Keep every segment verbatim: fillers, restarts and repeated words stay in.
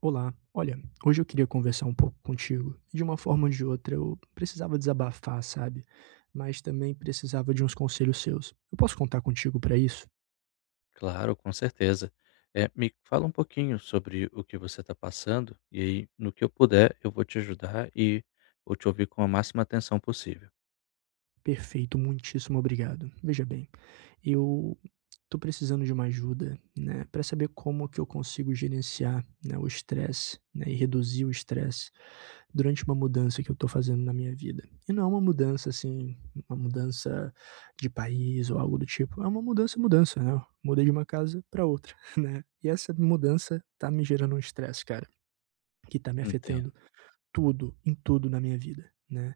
Olá, olha, hoje eu queria conversar um pouco contigo. De uma forma ou de outra, eu precisava desabafar, sabe? Mas também precisava de uns conselhos seus. Eu posso contar contigo para isso? Claro, com certeza. Eh, me fala um pouquinho sobre o que você está passando, e aí, no que eu puder, eu vou te ajudar e vou te ouvir com a máxima atenção possível. Perfeito, muitíssimo obrigado. Veja bem, eu tô precisando de uma ajuda, né, para saber como que eu consigo gerenciar, né, o estresse, né, e reduzir o estresse durante uma mudança que eu tô fazendo na minha vida. E não é uma mudança, assim, uma mudança de país ou algo do tipo, é uma mudança, mudança, né, eu mudei de uma casa para outra, né. E essa mudança tá me gerando um estresse, cara, que tá me Entendo. afetando tudo, em tudo na minha vida, né.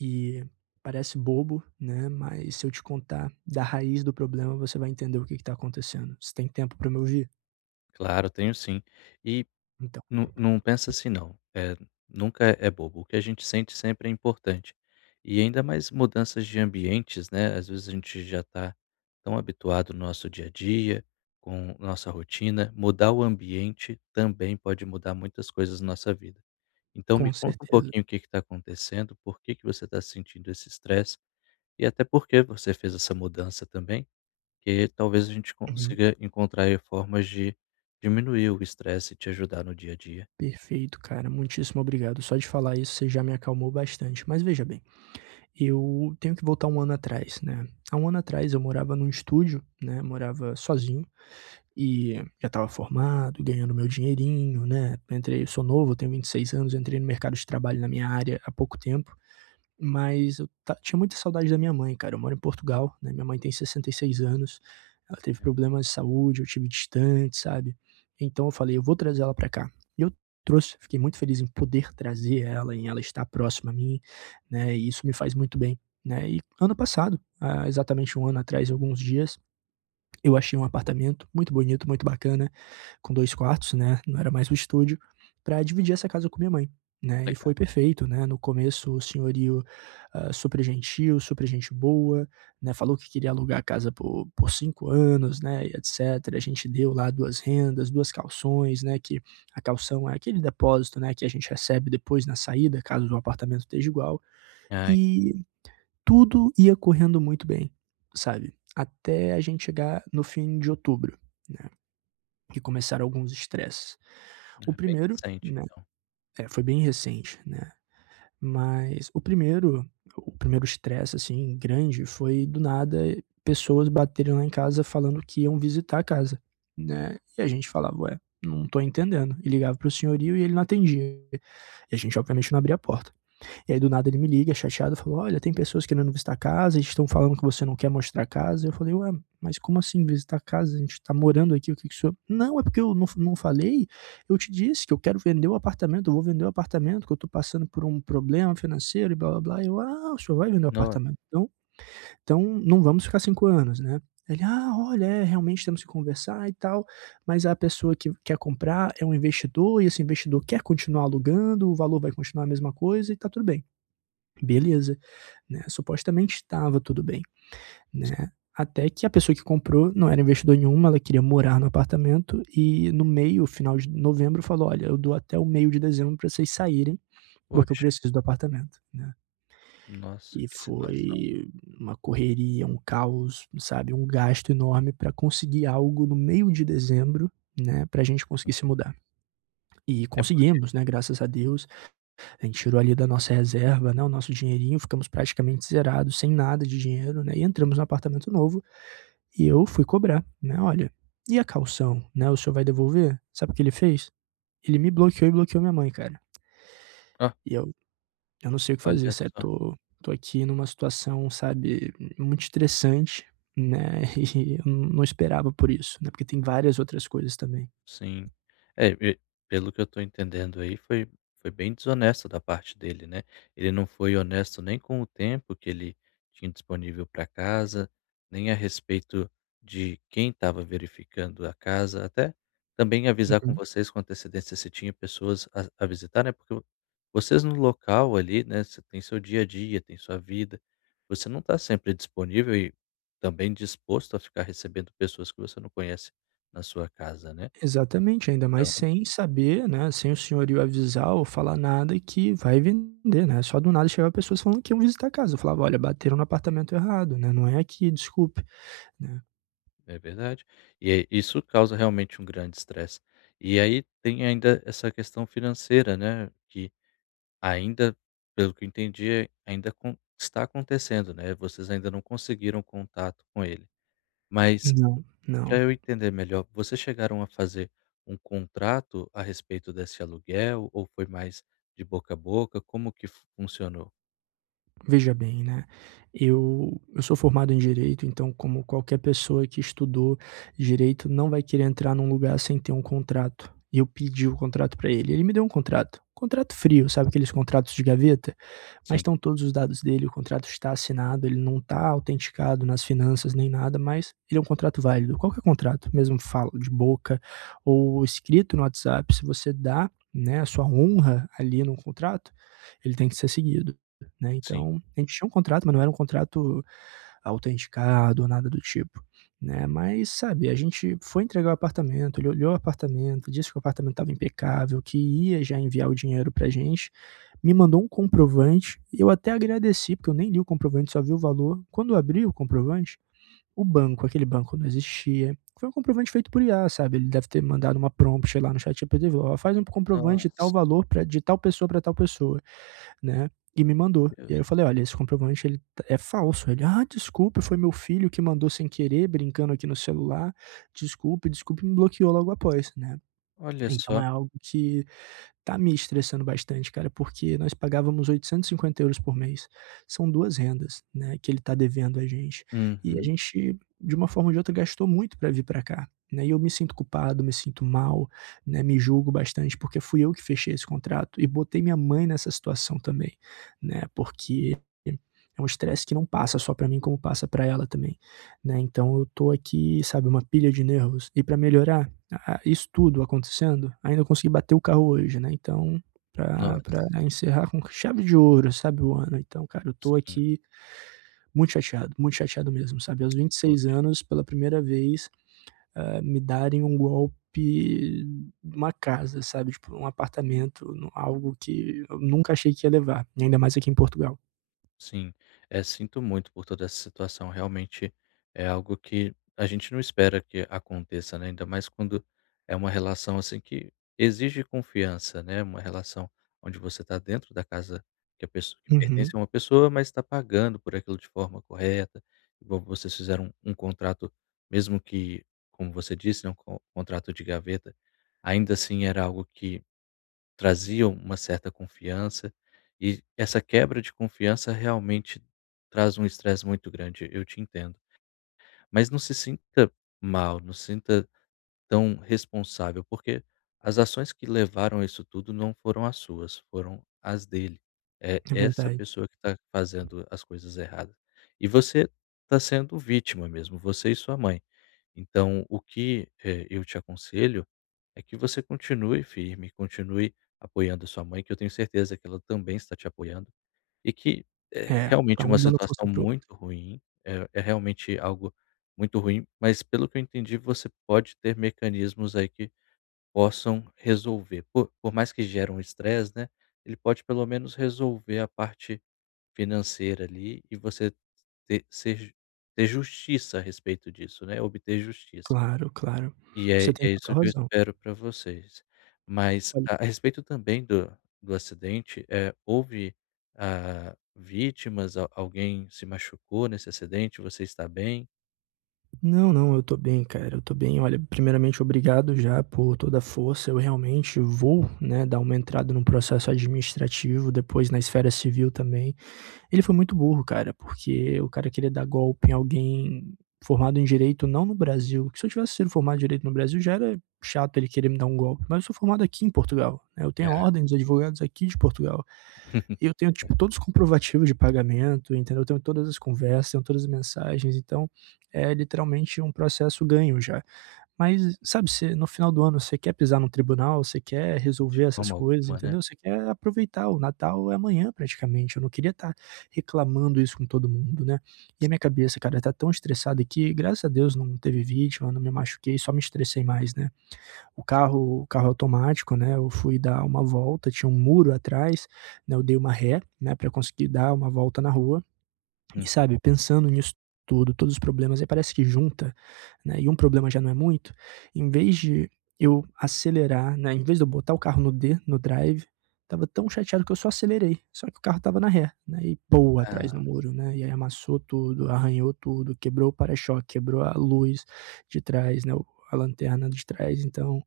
E parece bobo, né, mas se eu te contar da raiz do problema, você vai entender o que está acontecendo. Você tem tempo para me ouvir? Claro, tenho sim. E Então. Não não pensa assim não, é nunca é é bobo, o que a gente sente sempre é importante. E ainda mais mudanças de ambientes, né, às vezes a gente já está tão habituado no nosso dia a dia, com nossa rotina, mudar o ambiente também pode mudar muitas coisas na nossa vida. Então me Com conta um certeza. pouquinho o que que tá acontecendo, por que que você está sentindo esse estresse e até por que você fez essa mudança também, que talvez a gente Uhum. consiga encontrar aí formas de diminuir o estresse e te ajudar no dia a dia. Perfeito, cara, muitíssimo obrigado. Só de falar isso você já me acalmou bastante. Mas veja bem, eu tenho que voltar um ano atrás, né. Há um ano atrás eu morava num estúdio, né, morava sozinho e já estava formado, ganhando meu dinheirinho, né. Entrei eu sou novo, tenho vinte e seis anos, entrei no mercado de trabalho na minha área há pouco tempo. Mas eu ta tinha muita saudade da minha mãe, cara, eu moro em Portugal, né, minha mãe tem sessenta e seis anos, ela teve problemas de saúde, eu tive distante, sabe. Então eu falei: "Eu vou trazer ela pra cá". E eu trouxe, fiquei muito feliz em poder trazer ela, em ela estar próxima a mim, né, e isso me faz muito bem, né. E ano passado, há exatamente um ano atrás e alguns dias, eu achei um apartamento muito bonito, muito bacana com dois quartos, né? Não era mais o estúdio, para dividir essa casa com minha mãe. Né, e Legal. foi perfeito, né? No começo o senhorio, ah, super gentil, super gente boa, né? Falou que queria alugar a casa por, por cinco anos, né? E etcétera. A gente deu lá duas rendas, duas calções, né? Que a calção é aquele depósito, né? Que a gente recebe depois na saída, caso o apartamento esteja igual. Ai, E tudo ia correndo muito bem, sabe? Até a gente chegar no fim de outubro, né, que começaram alguns estresses. O ah, bem primeiro, recente né. então. É, foi bem recente, né, mas o primeiro o primeiro estresse, assim, grande foi do nada pessoas baterem lá em casa falando que iam visitar a casa, né, e a gente falava: "Ué, não tô entendendo", e ligava para o senhorio e ele não atendia, e a gente obviamente não abria a porta. E aí do nada ele me liga, chateado, falou: "Olha, tem pessoas querendo visitar a casa, eles estão falando que você não quer mostrar a casa". Eu falei, ué, mas como assim visitar a casa? A gente tá morando aqui, o que que o senhor. "Não, é porque eu não, não falei, eu te disse que eu quero vender o apartamento, eu vou vender o apartamento, que eu tô passando por um problema financeiro e blá blá blá". Eu, ah, o senhor vai vender o No, apartamento. Então, então não vamos ficar cinco anos, né? Ele, ah, olha, é, realmente temos que conversar e tal, mas a pessoa que quer comprar é um investidor e esse investidor quer continuar alugando, o valor vai continuar a mesma coisa e tá tudo bem. Beleza, né, supostamente estava tudo bem, né, até que a pessoa que comprou não era investidor nenhum, ela queria morar no apartamento e no meio, final de novembro falou: "Olha, eu dou até o meio de dezembro para vocês saírem, porque eu poxa, preciso do apartamento", né. nossa, E que situação. foi uma correria, um caos, sabe, um gasto enorme para conseguir algo no meio de dezembro, né, para a gente conseguir se Uhum. mudar. E É porque conseguimos, né, graças a Deus. A gente tirou ali da nossa reserva, né, o nosso dinheirinho, ficamos praticamente zerados, sem nada de dinheiro, né, e entramos no apartamento novo e eu fui cobrar, né, olha, e a calção, né, o senhor vai devolver? Sabe o que ele fez? Ele me bloqueou e bloqueou minha mãe, cara. ó, E eu, eu não sei o que fazer, olha certo? só. tô, tô aqui numa situação, sabe, muito estressante, né, e eu não esperava por isso, né, porque tem várias outras coisas também. Sim. É, e pelo que eu tô entendendo aí, foi foi bem desonesto da parte dele, né. Ele não foi honesto nem com o tempo que ele tinha disponível para casa, nem a respeito de quem estava verificando a casa, até também avisar com vocês com antecedência se tinha pessoas a a visitar, né, porque vocês no local ali, né, você tem seu dia a dia, tem sua vida, você não está sempre disponível e também disposto a ficar recebendo pessoas que você não conhece na sua casa, né. Exatamente, ainda mais Então, sem saber, né, sem o senhorio avisar ou falar nada que vai vender, né, só do nada chegava pessoas falando que iam visitar a casa, eu falava: "Olha, bateram no apartamento errado, né, não é aqui, desculpe", né. é verdade. E aí isso causa realmente um grande estresse. E aí tem ainda essa questão financeira, né, que ainda, pelo que eu entendi, é, ainda con está acontecendo, né, vocês ainda não conseguiram contato com ele. Mas Não, para não. eu entender melhor, vocês chegaram a fazer um contrato a respeito desse aluguel ou foi mais de boca a boca? Como que fu funcionou? Veja bem, né, eu eu sou formado em direito, então como qualquer pessoa que estudou direito não vai querer entrar num lugar sem ter um contrato, e eu pedi o contrato para ele, ele me deu um contrato, contrato frio, sabe aqueles contratos de gaveta? Mas Sim, estão todos os dados dele, o contrato está assinado, ele não está autenticado nas finanças nem nada, mas ele é um contrato válido. Qualquer contrato, mesmo fala de boca ou escrito no WhatsApp, se você dá, né, a sua honra ali no contrato, ele tem que ser seguido. Né? sim. Então, a gente tinha um contrato, mas não era um contrato autenticado ou nada do tipo, né? Mas, sabe, a gente foi entregar o apartamento, ele olhou o apartamento, disse que o apartamento estava impecável, que ia já enviar o dinheiro pra gente, me mandou um comprovante, eu até agradeci, porque eu nem li o comprovante, só vi o valor. Quando eu abri o comprovante, o banco, aquele banco não existia. Foi um comprovante feito por I A, sabe? Ele deve ter mandado uma prompt lá no ChatGPT, falou, ó, faz um comprovante de tal Nossa, valor para de tal pessoa para tal pessoa, né? E me mandou. E aí Deus. eu falei, olha, esse comprovante ele tá- é falso. Ele, ah, desculpa, foi meu filho que mandou sem querer, brincando aqui no celular. Desculpe, desculpe, me bloqueou logo após, né? Olha Então só. é algo que tá me estressando bastante, cara, porque nós pagávamos oitocentos e cinquenta euros por mês. São duas rendas, né, que ele tá devendo a gente. E a Uhum. gente, de uma forma ou de outra, gastou muito para vir para cá, né, e eu me sinto culpado, me sinto mal, né, me julgo bastante, porque fui eu que fechei esse contrato e botei minha mãe nessa situação também, né, porque é um estresse que não passa só para mim, como passa para ela também, né. Então eu tô aqui, sabe, uma pilha de nervos. E para melhorar, ah, isso tudo acontecendo, ainda consegui bater o carro hoje, né, então pra Nossa, pra encerrar com chave de ouro, sabe, o ano. Então, cara, eu tô sim. aqui muito chateado, muito chateado mesmo, sabe. Aos vinte e seis anos, pela primeira vez, ah, me darem um golpe numa casa, sabe, tipo, um apartamento, no algo que eu nunca achei que ia levar, e ainda mais aqui em Portugal. Sim, eh, sinto muito por toda essa situação. Realmente é algo que a gente não espera que aconteça, né? Ainda mais quando é uma relação assim que exige confiança, né? Uma relação onde você está dentro da casa que a pessoa que pertence Uhum, a uma pessoa, mas está pagando por aquilo de forma correta. Igual vocês fizeram um, um contrato, mesmo que, como você disse, né, um co- contrato de gaveta, ainda assim era algo que traziam uma certa confiança, e essa quebra de confiança realmente traz um estresse muito grande, eu te entendo. Mas não se sinta mal, não se sinta tão responsável, porque as ações que levaram a isso tudo não foram as suas, foram as dele. É é essa verdade. pessoa que está fazendo as coisas erradas. E você está sendo vítima mesmo, você e sua mãe. Então, o que eh, eu te aconselho é que você continue firme, continue apoiando sua mãe, que eu tenho certeza que ela também está te apoiando, e que é É, tá realmente uma um dando força situação para. muito ruim, é, é realmente algo muito ruim, mas pelo que eu entendi, você pode ter mecanismos aí que possam resolver. Por, por mais que gere um estresse, né? Ele pode pelo menos resolver a parte financeira ali e você ter, ser, ju- ter justiça a respeito disso, né? Obter justiça. Claro, claro. E é Você E tem é isso total que eu razão. espero para vocês. Mas Olha, a a respeito também do do acidente, eh, houve, ah, vítimas? Al Alguém se machucou nesse acidente? Você está bem? não, não, eu tô bem, cara, eu tô bem. Olha, primeiramente, obrigado já por toda a força. Eu realmente vou, né, dar uma entrada no processo administrativo, depois na esfera civil também. Ele foi muito burro, cara, porque o cara queria dar golpe em alguém formado em direito, não no Brasil, que se eu tivesse sido formado em direito no Brasil já era chato ele querer me dar um golpe, mas eu sou formado aqui em Portugal, né, eu tenho a É. ordem dos advogados aqui de Portugal. E eu tenho, tipo, todos os comprovativos de pagamento, entendeu, eu tenho todas as conversas, tenho todas as mensagens, então é literalmente um processo ganho já. Mas, sabe, você no final do ano você quer pisar num tribunal, você quer De resolver essas forma coisas, alguma, né? entendeu? Você quer aproveitar, o Natal é amanhã praticamente, eu não queria estar reclamando isso com todo mundo, né. E a minha cabeça, cara, tá tão estressada que, graças a Deus, não teve vítima, não me machuquei, só me estressei mais, né. O carro o carro automático, né, eu fui dar uma volta, tinha um muro atrás, né, eu dei uma ré, né, pra conseguir dar uma volta na rua. E Uhum. sabe, pensando nisso tudo, todos os problemas, aí parece que junta, né, e um problema já não é muito, em vez de eu acelerar, né, em vez de eu botar o carro no D, no drive, tava tão chateado que eu só acelerei, só que o carro tava na ré, né, e pou atrás no muro, né, e aí amassou tudo, arranhou tudo, quebrou o para-choque, quebrou a luz de trás, né, o a lanterna de trás, então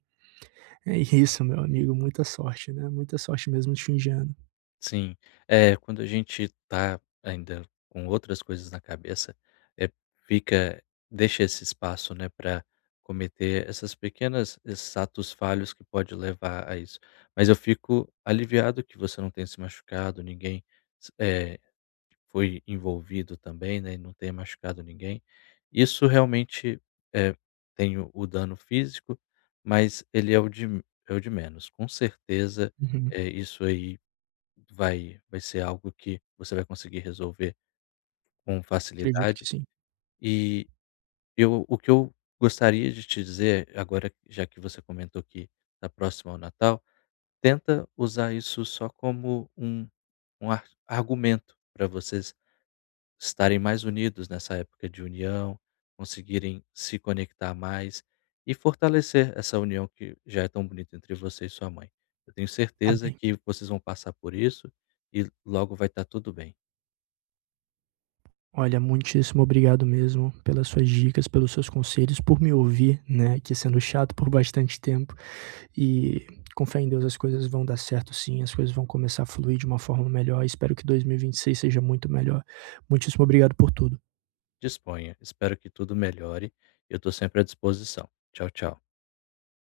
é isso, meu amigo, muita sorte, né, muita sorte mesmo neste fim de ano. Sim. É, quando a gente tá ainda com outras coisas na cabeça, eh, fica deixa esse espaço, né, para cometer essas pequenas esses atos falhos que pode levar a isso. Mas eu fico aliviado que você não tenha se machucado, ninguém s eh, foi envolvido também, né, e não tenha machucado ninguém. Isso realmente, eh, tem o o dano físico, mas ele é o de é o de menos. Com certeza, Uhum, eh, isso aí Vai vai ser algo que você vai conseguir resolver com acredito que facilidade. sim. E eu o que eu gostaria de te dizer agora, já que você comentou que está próximo ao Natal, tenta usar isso só como um um ar argumento para vocês estarem mais unidos nessa época de união, conseguirem se conectar mais e fortalecer essa união que já é tão bonita entre você e sua mãe. Eu tenho Tá certeza bem. que vocês vão passar por isso e logo vai estar tudo bem. Olha, muitíssimo obrigado mesmo pelas suas dicas, pelos seus conselhos, por me ouvir, né, que sendo chato por bastante tempo e com fé em Deus as coisas vão dar certo sim, as coisas vão começar a fluir de uma forma melhor. Espero que dois mil e e vinte e seis seja muito melhor. Muitíssimo obrigado por tudo. Disponha. Espero que tudo melhore. Eu estou sempre à disposição. Tchau, tchau.